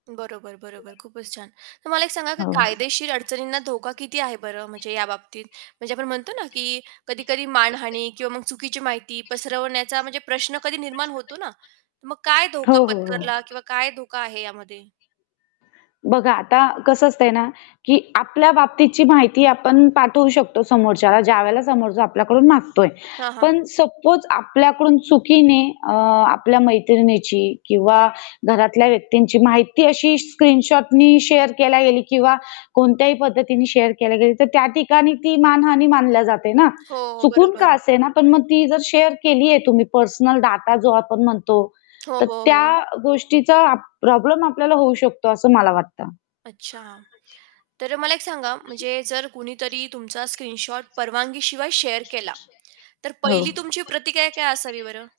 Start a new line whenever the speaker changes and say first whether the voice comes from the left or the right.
right: बरोबर, बरोबर. खूपच छान. तर मला एक सांगा की
left: हो.
right: कायदेशीर अडचणींना धोका किती आहे बरं म्हणजे या बाबतीत? म्हणजे आपण म्हणतो ना की कधी-कधी मानहानी किंवा मग चुकीची माहिती पसरवण्याचा म्हणजे प्रश्न कधी निर्माण होतो ना? तर मग काय धोका
left: हो, हो, हो.
right: पत्करला किंवा काय धोका आहे यामध्ये?
left: बघा आता कसं असतंय ना की आपल्या बाबतीची माहिती आपण पाठवू शकतो समोरच्याला, ज्यावेळेला समोरचा आपल्याकडून मागतोय.
right: हां, हां.
left: पण सपोज आपल्याकडून चुकीने अ, आपल्या मैत्रिणीची किंवा घरातल्या व्यक्तींची माहिती अशी स्क्रीनशॉटने शेअर केल्या गेली किंवा कोणत्याही पद्धतीने शेअर केल्या गेली, तर त्या ठिकाणी ती मानहानी मानली जाते ना.
right: हो, हो,
left: चुकून का
right: बरोबर.
left: असेना, पण मग ती जर शेअर केलीये तुम्ही पर्सनल डाटा जो आपण म्हणतो,
right: हो,
left: तर
right: हो,
left: त्या
right: हो.
left: गोष्टीचा प्रॉब्लेम आपल्याला होऊ शकतो असं मला वाटतं.
right: अच्छा. तर मला एक सांगा म्हणजे जर कुणीतरी तुमचा स्क्रीनशॉट परवानगीशिवाय शेअर केला, तर
left: हो.
right: पहिली तुमची प्रतिक्रिया काय असावी बरं?